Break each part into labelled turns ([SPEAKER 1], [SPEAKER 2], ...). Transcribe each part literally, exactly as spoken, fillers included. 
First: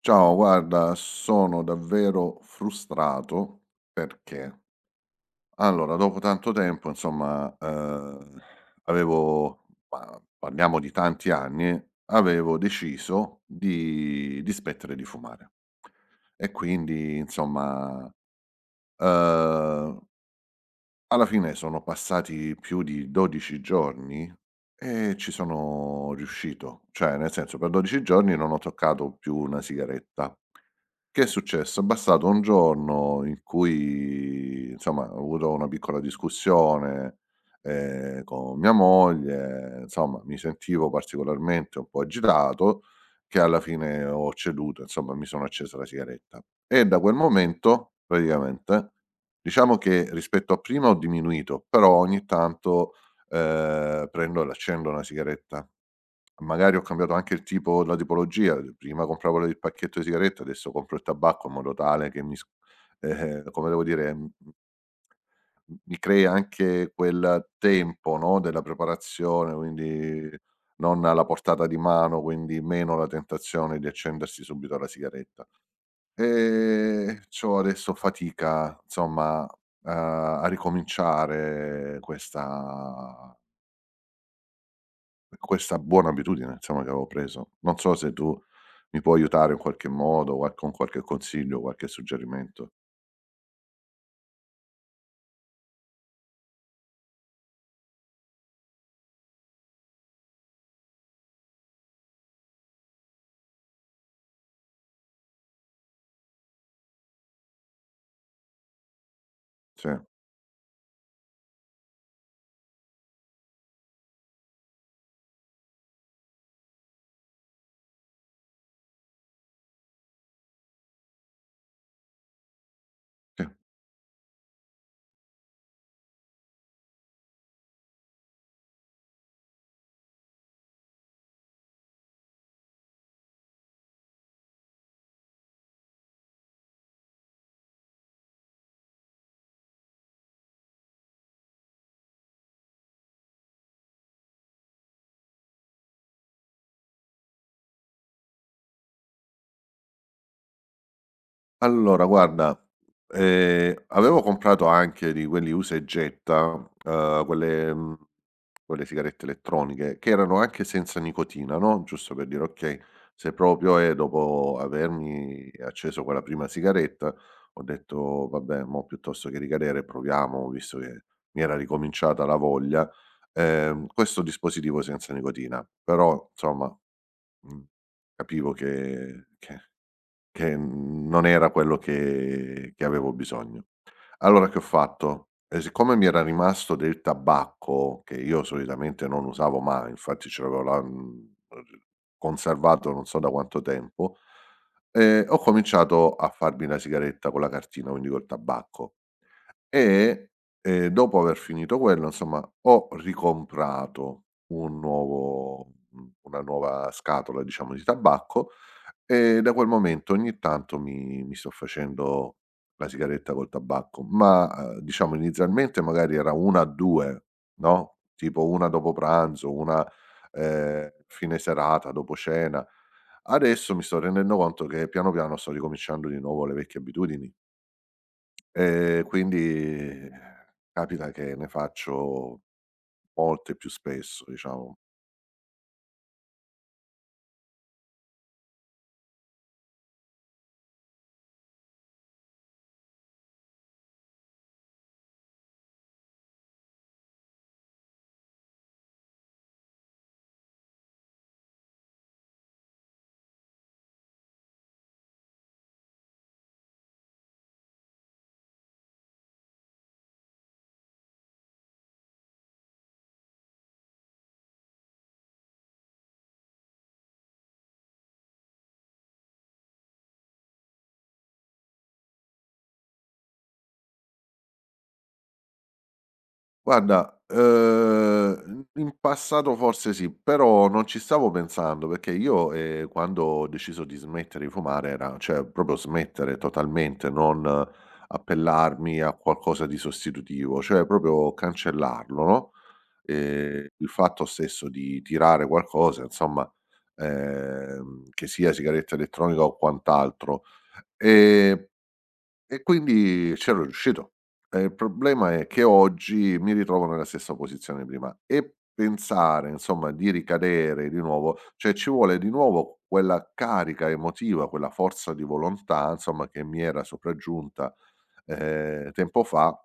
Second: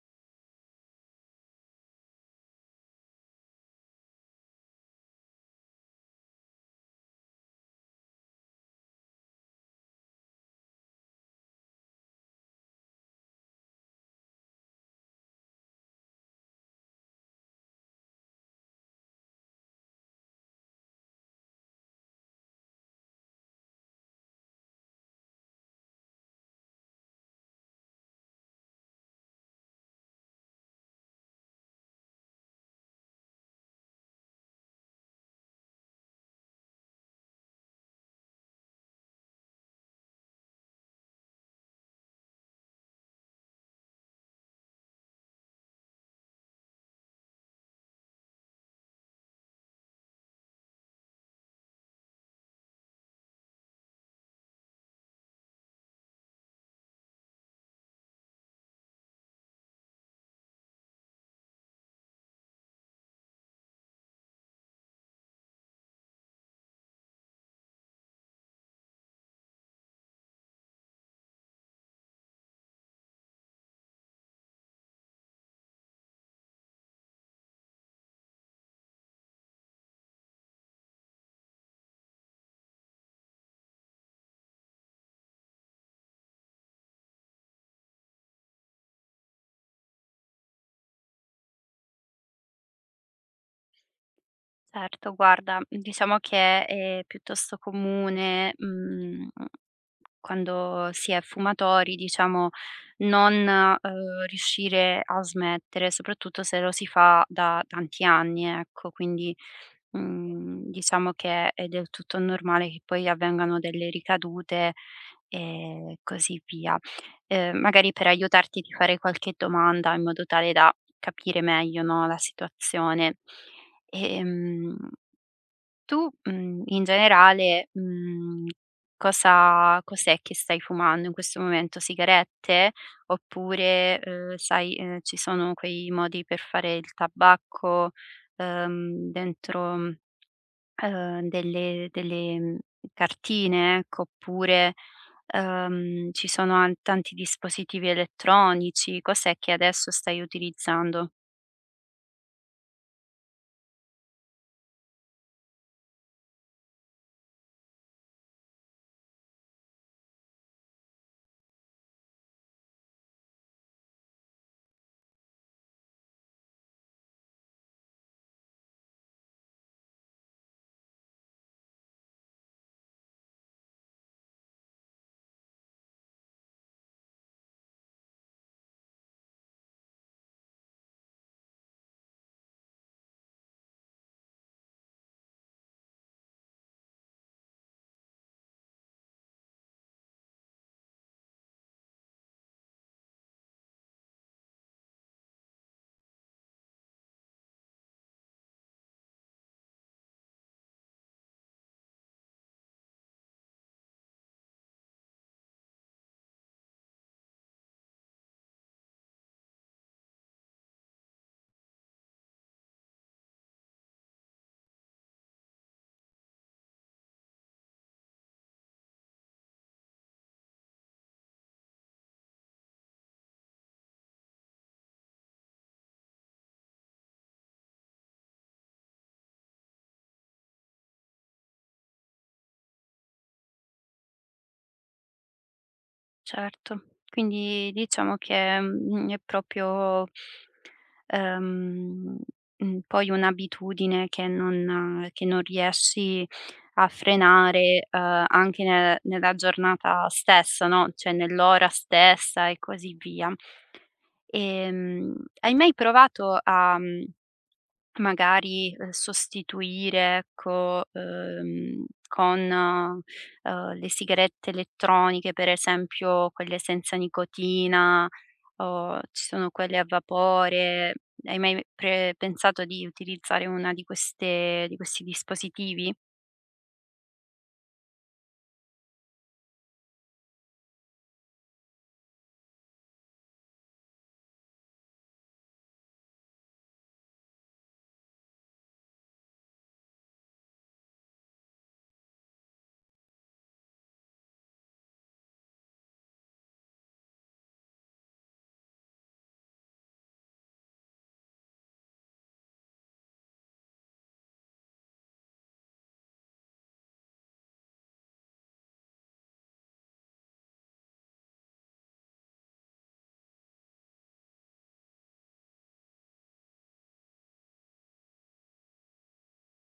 [SPEAKER 1] Ciao, guarda, sono davvero frustrato perché allora, dopo tanto tempo, insomma, ehm, avevo ma parliamo di tanti anni, avevo deciso di di smettere di fumare. E quindi, insomma, ehm alla fine sono passati più di dodici giorni e ci sono riuscito, cioè nel senso per dodici giorni non ho toccato più una sigaretta. Che è successo? È bastato un giorno in cui insomma ho avuto una piccola discussione, ehm, con mia moglie, insomma mi sentivo particolarmente un po' agitato, che alla fine ho ceduto, insomma mi sono accesa la sigaretta. E da quel momento praticamente diciamo che rispetto a prima ho diminuito, però ogni tanto, ehm, prendo e l'accendo una sigaretta. Magari ho cambiato anche il tipo la tipologia, prima compravo la il pacchetto di sigarette, adesso compro il tabacco in modo tale che mi s eh, come devo dire, m m mi crea anche quel tempo, no, della preparazione, quindi non alla portata di mano, quindi meno la tentazione di accendersi subito la sigaretta. Ehm, c'ho adesso fatica insomma, uhm, a ricominciare questa questa buona abitudine insomma che avevo preso. Non so se tu mi puoi aiutare in qualche modo, qual con qualche consiglio, qualche suggerimento.
[SPEAKER 2] Certo, guarda, diciamo che è piuttosto comune, mhmm quando si è fumatori, diciamo, non, uhm, riuscire a smettere, soprattutto se lo si fa da tanti anni, ecco. Quindi,
[SPEAKER 1] Sì,
[SPEAKER 2] mhmm, diciamo che è del tutto normale che poi avvengano delle ricadute e così via. Ehm, magari per aiutarti ti farei qualche domanda in modo tale da capire meglio, no, la situazione.
[SPEAKER 1] sì.
[SPEAKER 2] Ehm Tu, mhmm, in generale, mhmm, cosa cos'è che stai fumando in questo momento? Sigarette? Oppure, uhm, sai, ehm, ci sono quei modi per fare il tabacco, uhm, dentro, mhmm, uhm, delle delle, mhmm, cartine, ecco, oppure, uhm, ci sono an tanti dispositivi elettronici. Cos'è che adesso stai utilizzando?
[SPEAKER 1] Allora guarda, ehm, avevo comprato anche di quelli usa e getta, uhm, quelle, mhmm Quelle sigarette elettroniche, che erano anche senza nicotina, no, giusto per dire: okay, se proprio è dopo avermi acceso quella prima sigaretta, ho detto: "Vabbè, mo piuttosto che ricadere proviamo", visto che mi era ricominciata la voglia, ehm, questo dispositivo senza nicotina. Però, insomma, mhmm, capivo che che che non era quello che che avevo bisogno. Allora che ho fatto? E siccome mi era rimasto del tabacco, che io solitamente non usavo mai, infatti ce l'avevo là, mhmm, conservato non so da quanto tempo, ehm, ho cominciato a farmi la sigaretta con la cartina, quindi col tabacco. E, ehm, dopo aver finito quello, insomma, ho ricomprato un nuovo mhmm, una nuova scatola, diciamo, di tabacco e da quel momento ogni tanto mi mi sto facendo la sigaretta col tabacco, ma, ehm, diciamo inizialmente magari era una a due, no, tipo una dopo pranzo, una, ehm, fine serata, dopo cena. Adesso mi sto rendendo conto che piano piano sto ricominciando di nuovo le vecchie abitudini. Ehm, quindi capita che ne faccio molte più spesso, diciamo.
[SPEAKER 2] Certo. Quindi diciamo che, mhmm, è proprio, ehm, mhmm, poi un'abitudine che non eh, che non riesci a frenare, uhm, anche ne nella giornata stessa, no, cioè nell'ora stessa e così via. Ehm, hai mai provato a, mhmm magari, ehm, sostituire, ecco, ehm, con, ehm, le sigarette elettroniche, per esempio quelle senza nicotina, o ci sono quelle a vapore. Hai mai pre pensato di utilizzare una di queste di questi dispositivi?
[SPEAKER 1] Guarda, uhm, in in passato forse sì, però non ci stavo pensando perché io, ehm, quando ho deciso di smettere di fumare era cioè proprio smettere totalmente, non appellarmi a qualcosa di sostitutivo, cioè proprio cancellarlo, no? Ehm, il fatto stesso di tirare qualcosa, insomma, ehm, che sia sigaretta elettronica o quant'altro. Ehm, e quindi c'ero riuscito. Ehm, il problema è che oggi mi ritrovo nella stessa posizione di prima e pensare, insomma, di ricadere di nuovo cioè ci vuole di nuovo quella carica emotiva, quella forza di volontà, insomma, che mi era sopraggiunta, ehm, tempo fa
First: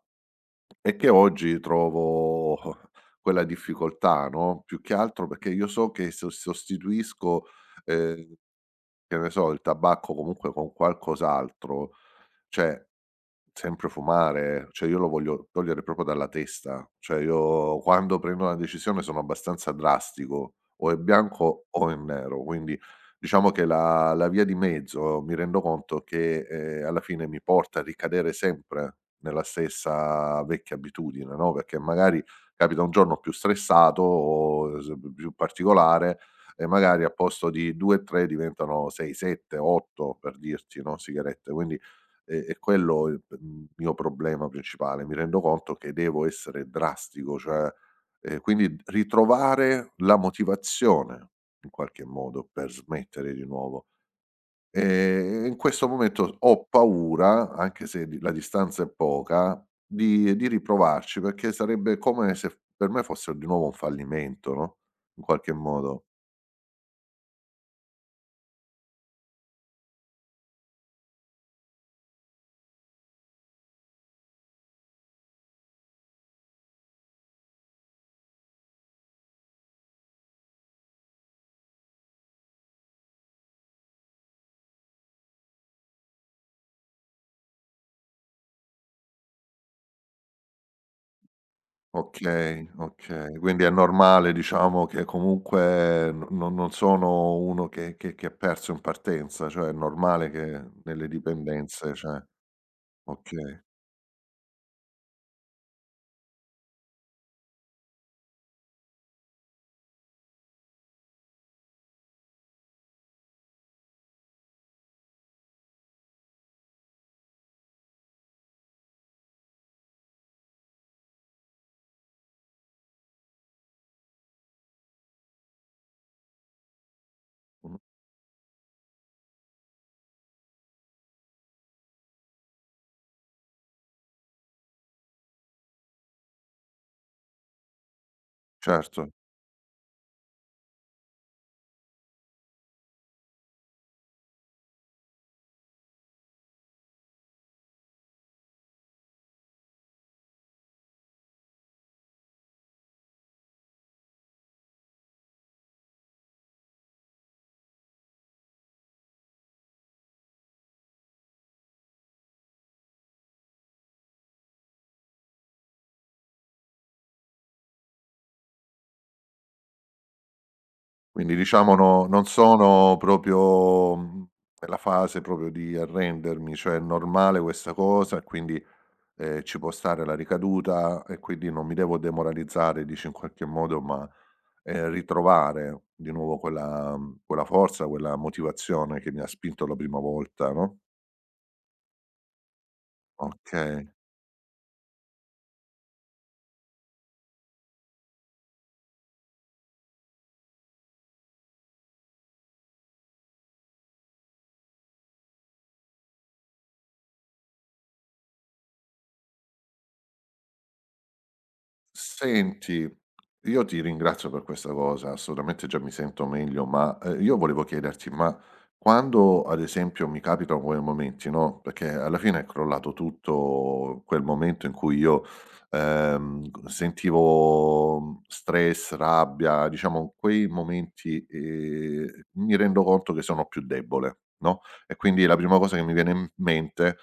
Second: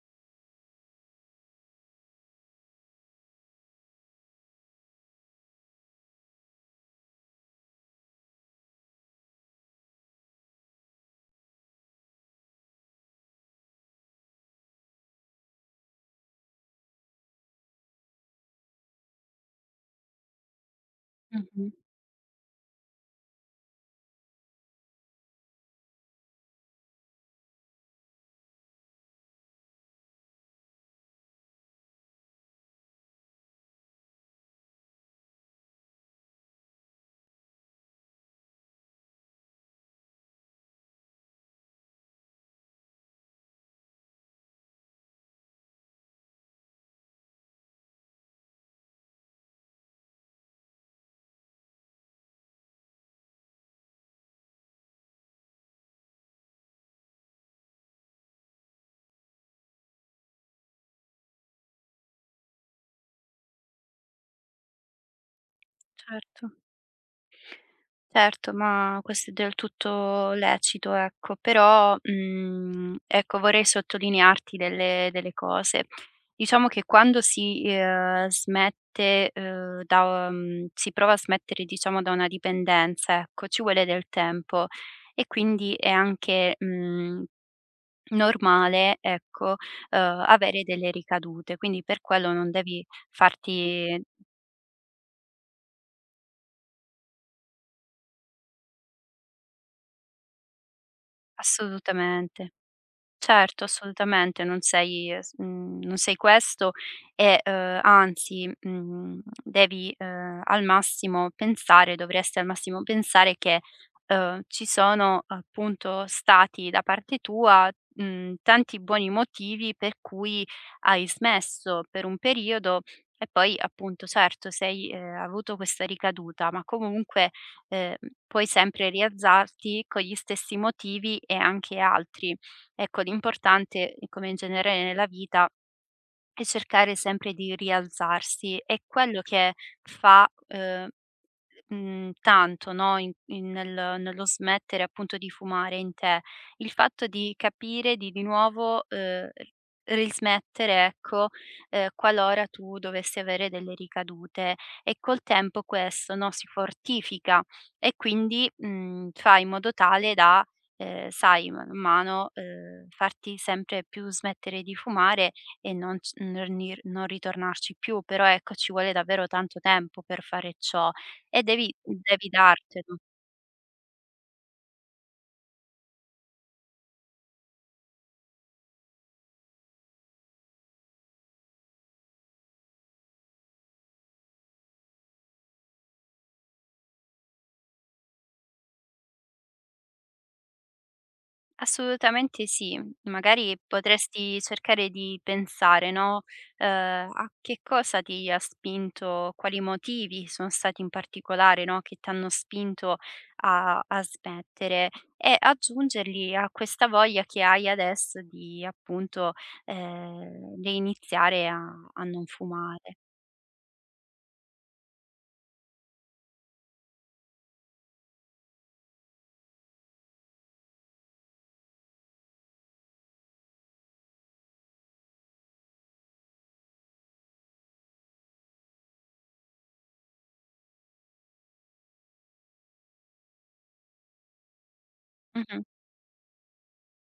[SPEAKER 1] e che oggi trovo quella difficoltà, no, più che altro perché io so che so sostituisco, ehm, che ne so, il tabacco comunque con qualcos'altro, cioè sempre fumare, cioè io lo voglio togliere proprio dalla testa, cioè io quando prendo una decisione sono abbastanza drastico, o è bianco
[SPEAKER 2] Mh-mh,
[SPEAKER 1] o è nero, quindi diciamo che la la via di mezzo mi rendo conto che, ehm, alla fine mi porta a ricadere sempre nella stessa vecchia abitudine, no, perché magari capita un giorno più stressato o s più particolare e magari a posto di due, tre diventano sei, sette, otto per dirti, no, sigarette, quindi e e quello è il p mhmm, mio problema principale. Mi rendo conto che devo essere drastico, cioè ehm, quindi ritrovare la motivazione in qualche modo per smettere di nuovo. Ehm, e in questo momento ho paura, anche se di la distanza è poca, di di riprovarci, perché sarebbe come se f per me fosse di nuovo un fallimento, no, in qualche modo.
[SPEAKER 2] certo. Certo, ma questo è del tutto lecito, ecco, però, mhmm, ecco, vorrei sottolinearti delle delle cose. Diciamo che quando si, ehm, smette, uhm, da mhmm, si prova a smettere, diciamo, da una dipendenza, ecco, ci vuole del tempo e quindi è anche, mhmm, normale, ecco, uhm, avere delle ricadute, quindi per quello non
[SPEAKER 1] Okay,
[SPEAKER 2] devi
[SPEAKER 1] okay. Quindi è
[SPEAKER 2] farti
[SPEAKER 1] normale diciamo che comunque no non non sono uno che che che ha perso in partenza, cioè è normale che nelle dipendenze cioè
[SPEAKER 2] assolutamente.
[SPEAKER 1] okay,
[SPEAKER 2] Certo, assolutamente, non sei es mhmm, non sei questo e, uhm, anzi, mhmm, devi, uhm, al massimo pensare dovresti al massimo pensare che, uhm, ci sono appunto stati da parte tua, mhmm, tanti buoni motivi per cui hai smesso per un periodo e poi appunto certo sei ehm, avuto questa ricaduta, ma comunque,
[SPEAKER 1] mh,
[SPEAKER 2] ehm, puoi sempre rialzarti con gli stessi motivi e anche altri. Ecco, l'importante, come in genere nella vita, è cercare sempre di rialzarsi. È
[SPEAKER 1] certo.
[SPEAKER 2] quello che fa, uhm Mhmm, tanto, no, in in nel nello smettere appunto di fumare in te. Il fatto di capire di di nuovo, uhm, rismettere, ecco, ehm, qualora tu dovessi avere delle ricadute e col tempo questo, no, si fortifica e quindi, mhmm, fai in modo tale da, ehm, sai, man mano, uhm, farti sempre più smettere di fumare e non c non ri non ritornarci più, però ecco ci vuole davvero tanto tempo per fare ciò.
[SPEAKER 1] Quindi
[SPEAKER 2] E devi
[SPEAKER 1] diciamo no non
[SPEAKER 2] devi dartelo.
[SPEAKER 1] sono proprio, mhmm, nella fase proprio di arrendermi, cioè è normale questa cosa e quindi ehm, ci può stare la ricaduta e quindi non mi devo demoralizzare, dici in qualche modo, ma, ehm, ritrovare di nuovo quella mhmm, quella forza, quella motivazione che mi ha spinto la prima volta, no,
[SPEAKER 2] Assolutamente sì. Magari
[SPEAKER 1] okay.
[SPEAKER 2] potresti cercare di pensare, no, uhm, a che cosa ti ha spinto, quali motivi sono stati in particolare, no, che t'hanno spinto a a smettere e aggiungerli a questa voglia che hai adesso di appunto, ehm, reiniziare a a non
[SPEAKER 1] Senti,
[SPEAKER 2] fumare.
[SPEAKER 1] io ti ringrazio per questa cosa, assolutamente già mi sento meglio, ma, ehm, io volevo chiederti, ma quando ad esempio mi capitano quei momenti, no, perché alla fine è crollato tutto quel momento in cui io, ehm, g sentivo, mhmm, stress, rabbia, diciamo quei momenti, ehm, mi rendo conto che sono più debole, no, e quindi la prima
[SPEAKER 2] Mh-mh.
[SPEAKER 1] cosa che mi viene in mente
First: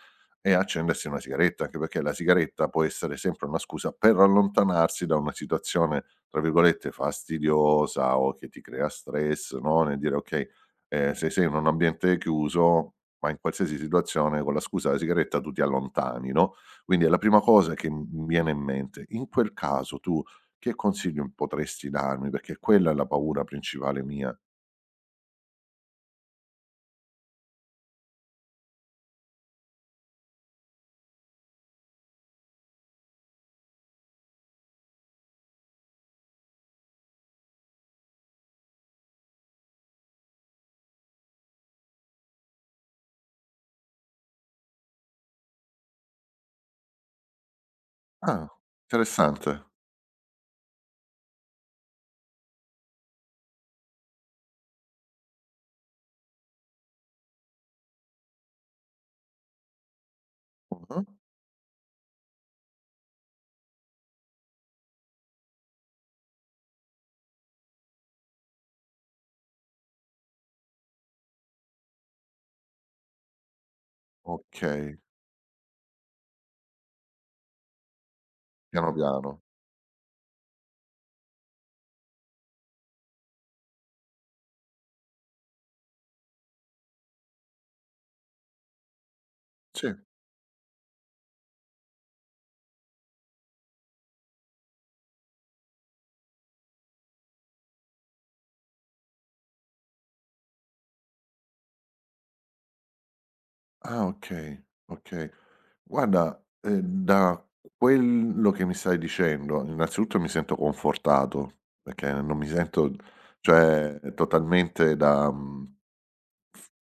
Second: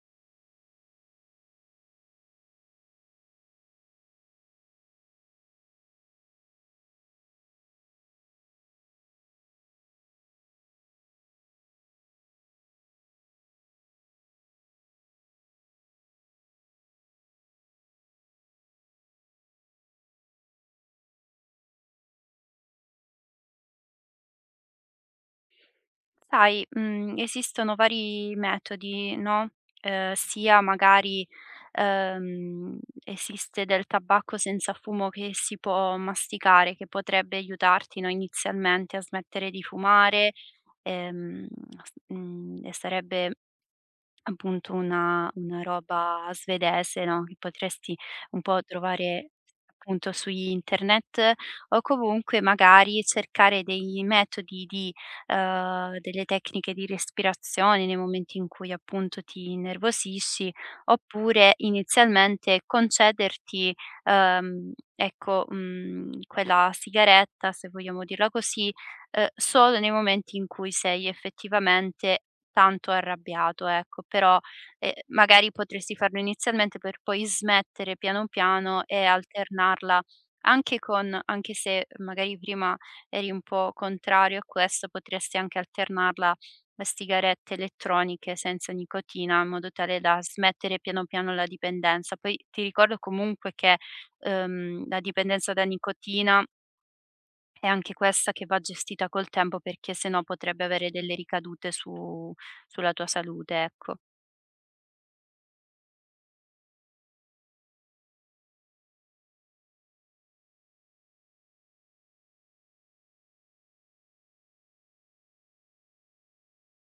[SPEAKER 1] e accendersi una sigaretta, anche perché la sigaretta può essere sempre una scusa per allontanarsi da una situazione, tra virgolette, "fastidiosa" o che ti crea stress, no, nel dire: "Okay, ehm, se sei in un ambiente chiuso, ma in qualsiasi situazione con la scusa della sigaretta tu ti allontani", no, quindi è la prima cosa che m mi viene in mente. In quel caso tu che consiglio potresti darmi? Perché quella è la paura principale mia.
[SPEAKER 2] Sai, mhmm, esistono vari metodi, no, ehm, sia magari, ehm, esiste del tabacco senza fumo che si può masticare, che potrebbe aiutarti, no, inizialmente a smettere di fumare, ehm, s mhmm, e sarebbe appunto una una roba svedese, no, che potresti un
[SPEAKER 1] Ah,
[SPEAKER 2] po' trovare
[SPEAKER 1] interessante.
[SPEAKER 2] appunto su internet o comunque magari cercare dei metodi di ehm, delle tecniche di respirazione nei momenti in cui appunto ti innervosisci,
[SPEAKER 1] Mh-mh.
[SPEAKER 2] oppure inizialmente concederti, ehm, ecco, mhmm, quella sigaretta, se vogliamo dirla così, ehm, solo nei momenti in cui sei effettivamente tanto arrabbiato, ecco, però, ehm,
[SPEAKER 1] Okay,
[SPEAKER 2] magari potresti farlo inizialmente per poi smettere piano piano
[SPEAKER 1] piano
[SPEAKER 2] e
[SPEAKER 1] piano.
[SPEAKER 2] alternarla anche con anche se magari prima eri un po' contrario a questo, potresti anche alternarla a sigarette elettroniche senza nicotina, in modo
[SPEAKER 1] Sì.
[SPEAKER 2] tale da smettere piano piano la dipendenza. Poi ti ricordo comunque che, uhm, la dipendenza da nicotina è anche questa che va gestita col tempo perché se no potrebbe avere delle ricadute su sulla tua salute, ecco.
[SPEAKER 1] Ah, okay, okay. Guarda, ehm, da quello che mi stai dicendo, innanzitutto mi sento confortato, perché non mi sento cioè totalmente da mhmm,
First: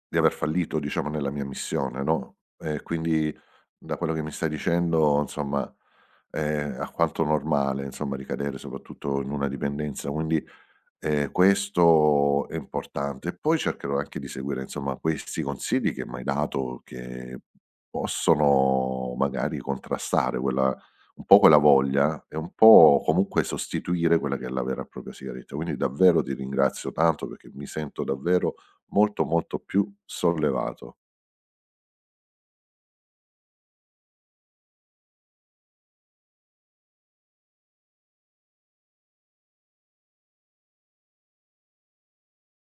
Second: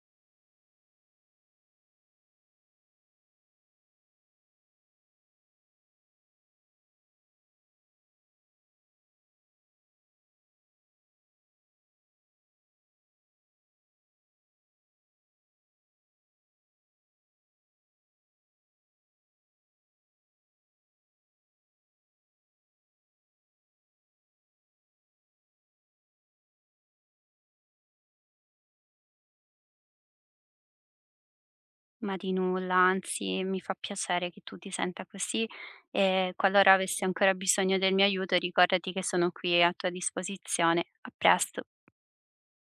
[SPEAKER 1] di aver fallito diciamo nella mia missione, no, e quindi da quello che mi stai dicendo insomma è alquanto normale, insomma, ricadere soprattutto in una dipendenza, quindi Ehm, questo è importante e poi cercherò anche di seguire insomma questi consigli che m'hai dato che possono magari contrastare quella un po' quella voglia e un po' comunque sostituire quella che è la vera e propria sigaretta. Quindi davvero ti ringrazio tanto perché mi sento davvero molto, molto più sollevato.
[SPEAKER 2] Ma di nulla, anzi mi fa piacere che tu ti senta così e qualora avessi ancora bisogno del mio aiuto ricordati che sono qui a tua disposizione. A presto.